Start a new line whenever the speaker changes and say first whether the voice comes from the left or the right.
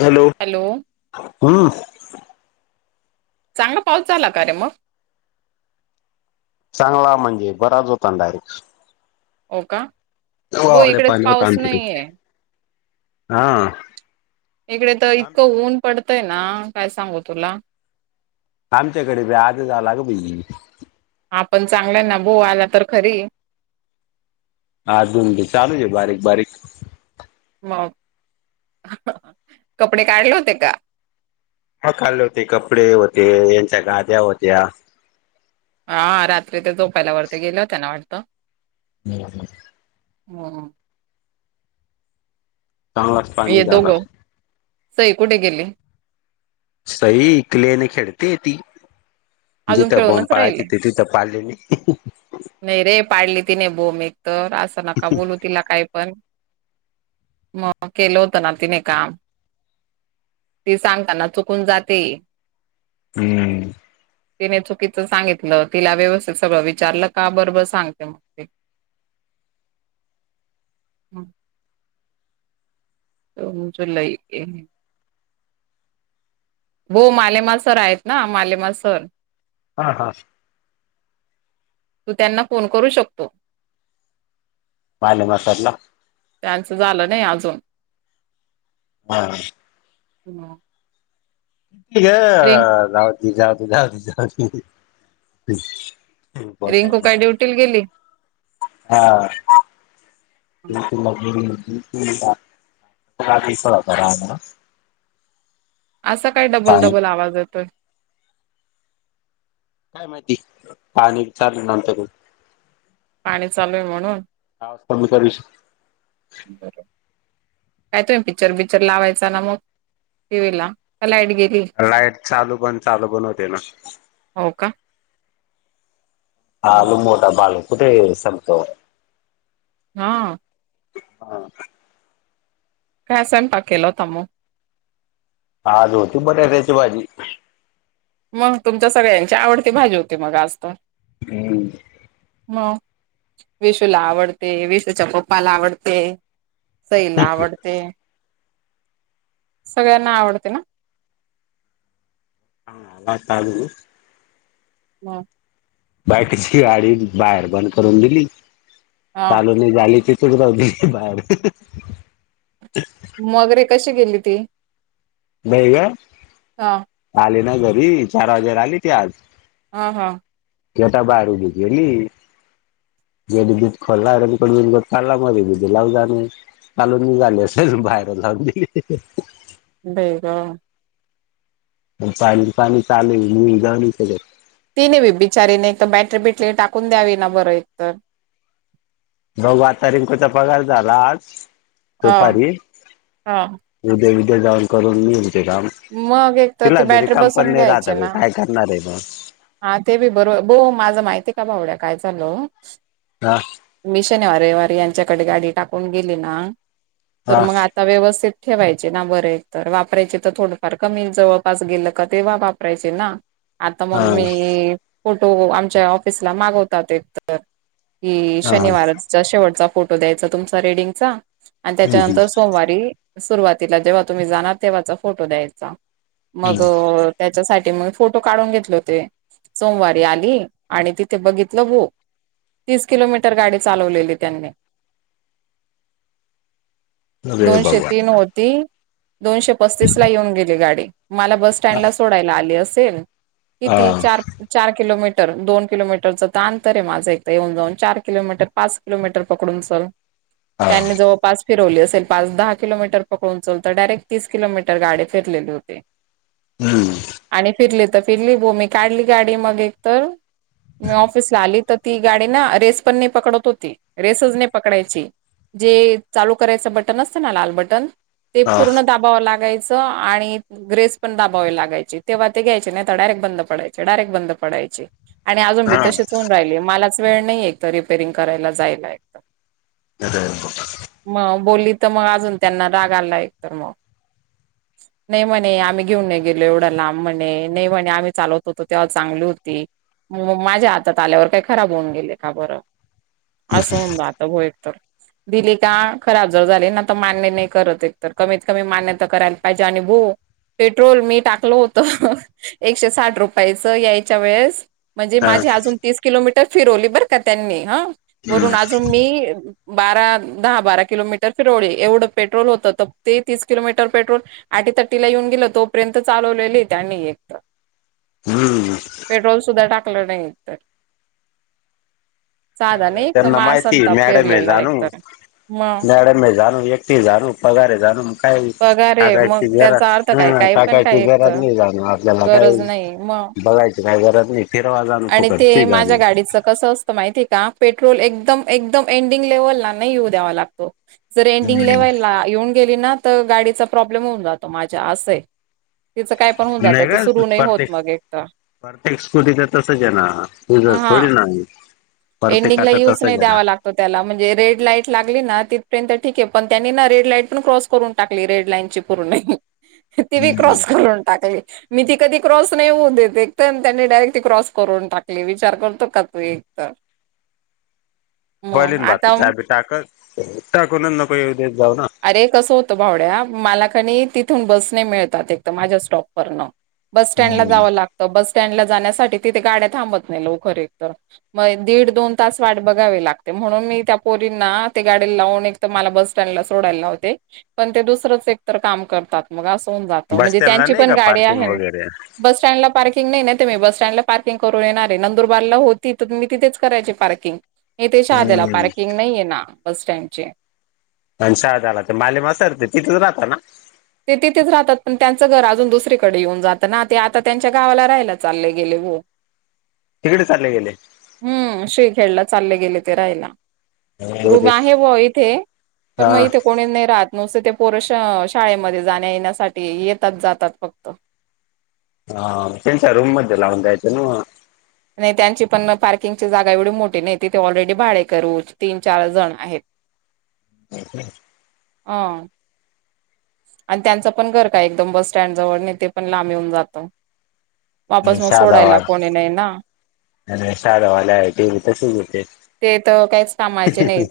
left: Hello.
right: Hello.
left: हम्म.
right: चांगा पाऊस झाला. का रे मग
left: चांगला म्हणजे बराच होता. डायरेक्ट.
right: हो का? हो
left: एवढे
right: इकडेच
left: पाणी
right: पाऊस
left: होते.
right: नाहीये
left: हा.
right: इकडेइतकं ऊन पडतंय. ना काय सांगू तुला.
left: आमच्याकडआज आला.
right: हा. पण चांगलाय. ना आला तर खरी
left: अजून बी बारीक बारीक चालू आहे.
right: कपडे काढले होते. का?
left: कपडे होते. यांच्या गाद्या होत्या.
right: रात्री ते झोपायला वरती गेले. त्यांना वाटतं.
left: हम् [unintelligible]
right: हहा.
left: चांगलाच पाणी
right: हे दोघ.
left: झाला.
right: सई कुठे गेली.
left: सई इकडे खेळते
right: अजून
left: जिथे बोम
right: खेळूनच राहिले
left: पाळले नाही [unintelligible] हचा.
right: नाही रे पाडली ती. न बोम एक तर असं नका. बोलू. तिला काही पण मग केलं होतं ना तिने काम. ते सांगताना चुकून जाते.
left: हम्म.
right: तिने चुकीचं सांगितलं. तिला व्यवस्थित सगळं विचारलं का बरोबर सांगते. मग ते जो. लय. हो. मालेमा सर आहेत. ना मालेमा सर.
left: हां. हां.
right: तू. त्यांना. फोन करू शकतो.
left: पाले. मसाातला
right: त्यांचं झालं. नाही. अजून
left: हा. ह.
right: हहा.
left: ठीके अह जाऊती जाऊती जाऊती जाऊती बस
right: रिंकू काय ड्युटीला गेली
left: हा. गरा ना [unintelligible]
right: असा काय डबल
left: पाणी
right: डबल आ वाज येतोय.
left: काय माहिती. पाणी विचारलं नंतर
right: पाणी चालूय म्हणून
left: आवाज कमी करू शक
right: बरोब काय तो पिक्चर बिक्चर लावायचा. ना मग टी व्ही ला तर लाईट घेत.
left: लाईट चालू पण चालू पण होते ना.
right: हो का?
left: हालू मोठा बाल कुठे संपतो. [unintelligible]
right: हा.
left: हा.
right: काय स्वयंपाक केला होता मगं?
left: आज होती बटाट्याची भाजी.
right: मग तुमच्या सगळ्यांची आवडती भाजी होती मग आज तर
left: उम्म.
right: म विशूला आवडते विशूच्या पप्पाला आवडते. सईला आवडते सगळ्यांना आवडते ना?
left: हा आ चालू
right: म.
left: बाईकची गाडी बाहेर बंद करून दिली
right: हा
left: चालू आणि झाली [unintelligible] बाहेर
right: मग रे कशी गेली ती?
left: [unintelligible] का?
right: हा.
left: आले ना घरी चार वाजेला आली ती आज
right: हा हा.
left: की आता बाहेर उभी केली. [unintelligible] खोलाला [unintelligible] लाव जाणे [unintelligible] झाले असेल बाहेर जाऊ
right: बेगम
left: पण पायरी पाणी चालूये मी [unintelligible]
right: तिने बी बिचारीने एक तर बॅटरी बिटरी टाकून द्यावी ना बरं एकतर.
left: भावा आता रिंकूचा पगार झाला आज
right: हा
left: दुपारी.
right: हा
left: उद्या बिद्या जाऊन करून घेईल ते काम
right: मग एक तर ती
left: तिला बी
right: बॅटरी
left: रिकाम पण
right: बसवून
left: नाही राहत
right: घ्यायची
left: बे
right: ना.
left: काय करणार आहे मग
right: हा ते बी बरो बऊ माझं माहिती आहे का भावड्या काय झालं?
left: हा.
right: मी शनिवारी रविवारी यांच्याकडे गाडी टाकून गेली ना तर
left: हा
right: मग आ तर व्यवस्थित ठेवायचे ना बरे तर वापरायचे तर थोडं सारखा मी जवळपास गेल का तेव्हा वापरायचे ना आता
left: हा
right: मग मी फोटो आमच्या ऑफिसला मागवतातयत तर कि
left: हा हम्म
right: शनिवारच शेवटचा फोटो द्यायचा तुमचा रेडिंगचा आणि
left: हम्म
right: त्याच्यानंतर सोमवारी सुरुवातीला जेव्हा तुम्ही जाणार तेव्हाचा फोटो द्यायचा मग
left: हम्म
right: अह त्याच्यासाठी मग फोटो काढून घेतले होते. सोमवारी आली आणि तिथे बघितलं गो तीस किलोमीटर गाडी चालवलेली त्यांनी
left: अरे
right: दोनशे
left: भगवान
right: तीन होती दोनशे पस्तीसला येऊन गेल. गाडी मला बस
left: हा
right: स्टँडला सोडायला आली असेल किती
left: हा
right: चार चार किलोमीटर दोन किलोमीटरचं तर अंतर आहे माझं एकथं येऊन जाऊन चार किलोमीटर पाच किलोमीटर पकडूनल त्यांनी जवळपास फिरवली असेल पाच दहा किलोमीटर पकडून चल तर डायरेक्ट तीस किलोमीटर गाडी फिरलेली होते.
left: हम्म
right: आणि फिरले तर फिरली बो मी काढली गाडी मग एक तर मी ऑफिसला आली तर ती गाडी ना रेस पण नाही पकडत होती रेसच नाही पकडायची. जे चालू करायचं बटन असतं ना लाल बटन ते
left: हा
right: पूर्ण दाबावं लागायचं. त अह आणि ग्रेस पण दाबावे लागायचे तेव्हा ते घ्यायचे नाही तर डायरेक्ट बंद पडायचे डायरेक्ट बंद पडायचे. आणि अजून बी तशीच होऊन राहिली मलाच वेळ नाहीये एक तर रिपेरिंग करायला जायला एक तर
left: [unintelligible]
right: मग बोली तर मग अजून त्यांना राग आला एक तर मग नाही म्हणे आम्ही घेऊन नाही गेलो एवढा लांब म्हणे नाही म्हणे आम्ही चालवत होतो ते आ्हा चांगली होती माझ्या हातात आल्यावर काही खराब होऊन गेले का बरं असं हो आता भा एक तर दिली का खराब जर झाले ना तर मान्य नाही करत एक तर कमीत कमी मान्य करायला पाहिजे आणि भो पेट्रोल मी टाकलो होत एकशे साठ रुपयाचं यायच्या वेळेस म्हणजे
left: हा
right: माझी अजून तीस किलोमीटर फिरवली बरं का त्यांनी ह वरून
left: हम्म
right: अजून मी बारा दहा बारा किलोमीटर फिरवली एवढं पेट्रोल होतं तर ते तीस किलोमीटर र पेट्रोल अटीथटी ला येऊन गेलं तोपर्यंत चालवलेली त्यांनी एक तर
left: हम्म
right: पेट्रोल सुद्धा टाकलं नाही तर साधा नाही तर
left: त्यांना
right: मा
left: माहिती
right: संताप
left: न्याडमे
right: पेरलेला एक
left: जाणू
right: तर मग
left: न्याडमे जाणू एक. जा पगारे जाण काही
right: पगार आहे मग
left: सकायची जर
right: त्याचा अर्थ काय
left: ह
right: काही पण
left: सकायची
right: काय ऐकत
left: घरात नाही. जाण आपल्याला
right: गरज
left: काही
right: नाही मग
left: बघायची काय गरज नाही. फिरवाजाण फुकड ठीक
right: [unintelligible]
left: आहे.
right: माहिती आहे का पेट्रोल एकदम एकदम एंडिंग लेवलला नाही येऊ द्यावा लागतो. जर एंडिंग
left: हम्म
right: लेवायला येऊन गेली ना तर गाडीचा प्रॉब्लेम होऊन जातो माझ्या असं. तिचं काय पण होऊन जात. ते सुरु नाही होत मग एक तर
left: परफेक्ट स्कूटीच तसंच आहे ना तूझ
right: हा
left: थोडी ना. प्रत्येकाच
right: एंडिंगला यूज
left: तसंच
right: नाही
left: आहे ना
right: द्यावा लागत. त्याला म्हणजे रेड लाईट लागली ना तिथपर्यंत ठीक आहे पण त्यांनी रेड लाईट पण क्रॉस करून टाकली रेड लाईन पर्ण ती बी क्रॉस करून टाकली. मी ती कधी क्रॉस नाही होऊन देते एक तर त्यांनी डायरेक्ट ती क्रॉस करून टाकली विचार करतो का तू एक तर. [unintelligible] मग
left: बलीन भात
right: आता
left: च बी टाकत टाकूनच नको एउदेत जाऊ ना.
right: अरे कसं होतं भावड्या मला कणी तिथून बस नाही मिळतात एक तर माझ्या स्टॉपवरनं. बस स्टँड ला
left: हम्म
right: जावं लागतं बस स्टँड ला जाण्यासाठी तिथे गाड्या थांबत नाही लवकर खरे तर. मग दीड दोन तास वाट बघावी लागते म्हणून मी त्या पोरींना ते गाडी लावून एक तर मला बस सँडला सोडायल लावते पण ते दुसरच एक तर काम करतात. मग असन जात
left: बस
right: म्हणजे
left: स्टँडला
right: त्यांची
left: नाही
right: पण
left: का
right: गाडी
left: पार्किंग
right: आहे
left: वगैरे
right: बस स्टँडला पार्किंग नाही त ते मी बस सटँडला पार्कंग करून येणारे नंदरबारला होती तर तम तिथेच करायची पार्किंग. हे तेच्या आध्याला
left: हम्म
right: पार्किंग नाहीये ना बस स्टँडचे.
left: आणि शाळ झाला तर माले म सरते तिथच राहता ना.
right: ते तिथेच राहतात पण त्यांचं घर अजून दुसरीकडे येऊन जातं ना ते आता त्यांच्या गावाला राहायला चालले गेले व. [unintelligible]
left: तिकडे चालले गेले.
right: हम्म श्री खेळला चालले गेले ते राहायला.
left: हा
right: रूम आहे व इथे पण मग
left: हा
right: इथे कोणी नाही राहत नुसते ते पोर शाळेमध्ये जाण्या येण्यासाठी येतात जातात फक्त.
left: हा त्यांच्या रूममध्ये लावून जायचं ना मग.
right: नाही त्यांची पण पार्किंगची जागा एवढी मोठी नाही तिथे ऑलरेडी भाडेकरू तीन चार जण आहेत. [inaudible]
left: ह ह.
right: ह. आणि त्यांचं पण घर काय एकदम बस स्टँड जवळ नाही ते पण लांबे होऊन जातं. वापस मग सोडायला
left: शहादावाद
right: कोणी नाही ना.
left: आणि शाळे वाल्या आहे टेबी तसच होते.
right: ते तर काहीच कामायचे नाहीत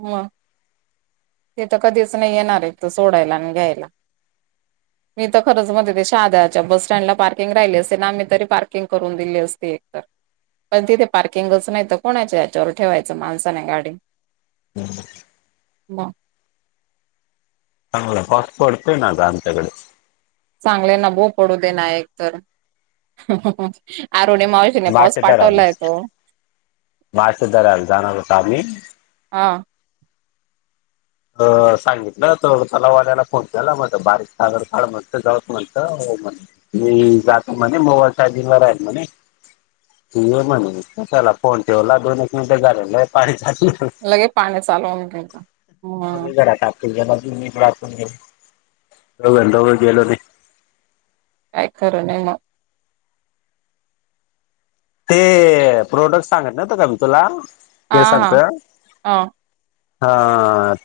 right: मग ते तर कधीच नाही येणार आहे त सोडायला आणि घ्यायला. [unintelligible] मी तर खरं मणते ते शाध्याच्या बस स्टँडला पार्किंग राहिली असते ना मी तरी पार्किंग करून दिली असते एक तर. पण तिथे पार्किंगच नाही तर कोणाच याच्यावर ठेवायचं माणसाने गाडी. ह.
left: अग पास पते ना कामत कड.
right: चांगले नभो पडू दे ना एक तर आरणी मा नाही पाऊस पाठवलाय तो.
left: मासे धरायला जाणार होतो आम्ही.
right: हा.
left: अ सांगितलं तर त्याला वाल्याला फोन केला मणज बारीक सादर ाड म्हणत जाऊत म्हणत म्हण. [unintelligible] म जातो म्हणे मोबाईल चार्जिंगला राहील म्हणे. ये म्हणेस कशला पोण ठेवला दोन एक मिनिटं झारालं आहे पाणी.
right: लगे पाणी चालवून
left: मग घरा टाक म मातून गे दोघ दोघ गेलो ते.
right: काय खरं नाही मग.
left: ते प्रोडक्ट सांगत नव्हत का मी तुला ते
right: हा
left: केसांच
right: हा. हा
left: हा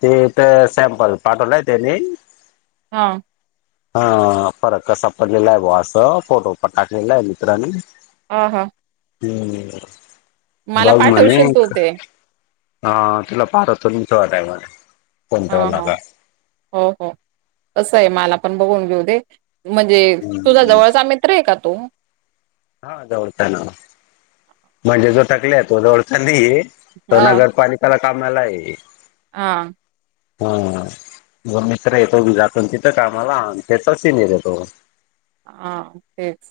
left: ते तर सॅम्पल पाठवलाय त्यानी.
right: हा.
left: ह फरक कसा पडलेला आहे ब असं फोटो पाठवला आहे मित्रांनी.
right: ह हां.
left: हम्
right: मला
left: बाग म्हणे.
right: पाठवशील तू ते
left: हा तुला पाठवते थोड्यावेळाने
right: हा हा हो हो असं आहे मला पण बघून घेऊ दे म्हणजे तुझा
left: हम्म
right: जवळचा मित्र आहे का तो
left: हा जवळताना म्हणजे जो थकले आहे तो जवळता नाहीे तर
right: हा
left: नगरपालिकेला कामाला आहे
right: हां
left: हा ज मित्र येतोी जातो तिथं कामाला त्याथि नाही देतो
right: हा तेच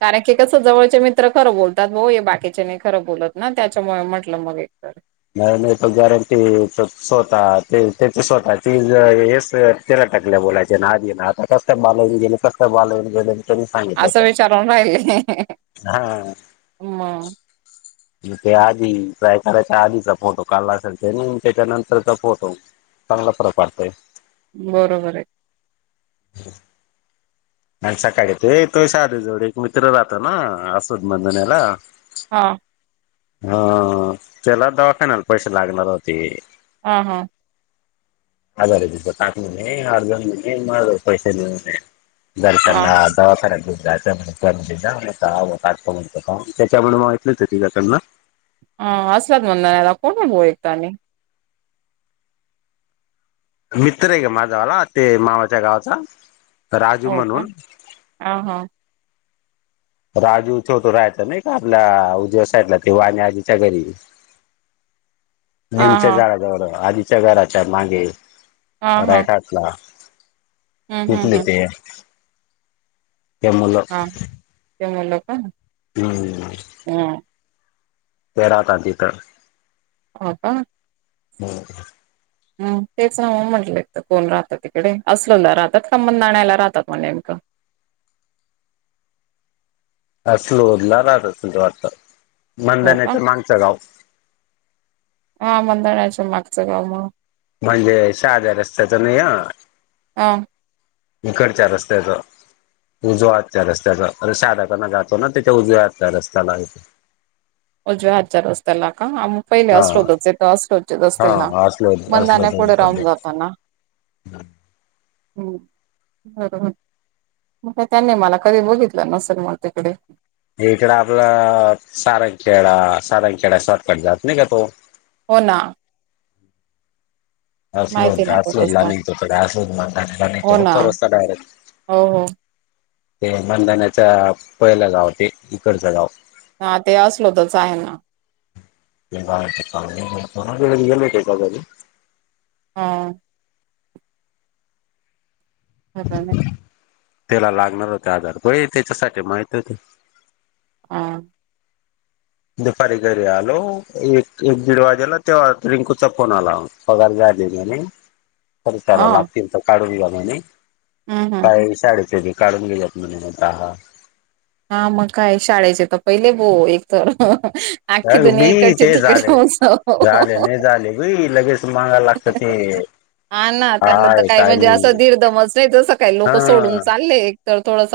right: कारण की कसं जवळचे मित्र खरं बोलतात भाऊ हे बाकीचे नाही खरं बोलत ना त्याच्यामुळे म्हटलं मग एकत
left: नाही नाही तो गॅरंटी स्वतः ते त्याच स्वतः ती हेच त्याला टकल्या बलाय ना आजी ना आता कस बाल गेले कसं बाल गे
right: असं विचारून राहिले
left: हा
right: हम
left: मग ते आधीयकराच्या आधीचा फोटो काल असेल ते नाही त्याच्या नंतरचा फोटो चांगला फरक वाडतय
right: बरोबर आहे
left: ह आणि सकाळी ते तो सा आधी जवळ एक मित्र राहतो ना असोद मंधनला
right: हां
left: हा त्याला दवाखान्याला पैसे लागणार होते
right: ह हां
left: अरे अर्धे पैसे माझे अर्धे पैसे माझे पैसे घेतले जरा
right: हा
left: त्यांना
right: हा
left: दवाखान्यात घेऊन जायचं म्हणत त्याच्यामुळे मागितलंच तिझकडन
right: ह असलाात मंदला कोण बोलयत आणि
left: मित्र आहे का माझावाला ते मामाच्या गावाचा राजू म्हणून
right: अ ह
left: राजूथेवतो राहायचा नाही का आपल्या उज्याव साईडला तेव्हा आणि आजीच्या घरी
right: [inaudible]
left: निमच्या झाडाजवळं आधीच्या घराच्या मागे
right: हा हा
left: रायटातला
right: हम्म हम्म
left: कठले
right: हम्म
left: ते त्या मुलं
right: जमुळे लो का
left: हम्
right: हम
left: परा त दि तर
right: हो का
left: बर
right: हम तेच ना म्हटलं कोण राहत तिकडे असलला राहतात खबंध आणयला राहतात मग नेमकं
left: असलोला रात असल तो वाता
right: हो का
left: मधनेच मागसं गाव
right: हा मंदण्याच्या मागचं गाव मग
left: म्हणजे शहाद्या रस्त्याच नाही ह
right: हा
left: इिकडच्या रस्त्याच उजवा त्या रस्त्याचा अे साधकांना जातो ना त्याच्या उजव्या आत त्या रस्त्यालाथे [unintelligible]
right: उज््या हजार र असस्तला का [unintelligible] पहिले
left: हा
right: असलोतच य तर असलोच रस्तेना ना
left: हा अस्लोद
right: मधण्या
left: अस्लोद
right: पुढे राहून
left: सध्या
right: जातो ना हम् बरोबर त्यांनी मला कधी बघितलं नसेल मग तिकडे
left: इकड आपला सारंगखेडा सारंगखेडा शॉर्टकट जात नाही का तो
right: हो ना
left: घाासलून
right: माहिती आहे ना तो
left: घाासू एला
right: रस्ता
left: नि ग घाासू म
right: हो ना
left: चोर असत डयरेट [inaudible]
right: हो हो.
left: ते बनधनाच्या [unintelligible] पहिलं गाव ते इकडचं गाव.
right: हा ते असलो तरच आहे ना.
left: कारी [unintelligible]
right: हा. हो ना [unintelligible]
left: त्याला लागणार होते आधार प [unintelligible] त्याच्यासाठी माहिती होते.
right: ह.
left: दुपारी घरी आलो एक एक दीड वाजेला तेव्हा रिंकूचा फोन आला. पगार झाले की नाही. तचारव [unintelligible]
right: हा
left: लागतील तर काढून घ्या म्ह आणि
right: हम्म हम्म
left: काही शाळेेत काढून घेऊत म्हण [unintelligible] दहा.
right: हा मग काय शाळेचे तर पहिले भो एक तर आखी
left: अग
right: दुनिया
left: बी
right: इकडची
left: ते
right: तिकडे
left: झाले
right: होऊन जा.
left: झाले नाही झाले बी लगेच मागायला लागतं ते
right: हा ना त्यांना तर काय म्हणजे असं धीरदमज नाही तसं काही लोक सोडून
left: हा
right: चालले एक तर थोडस.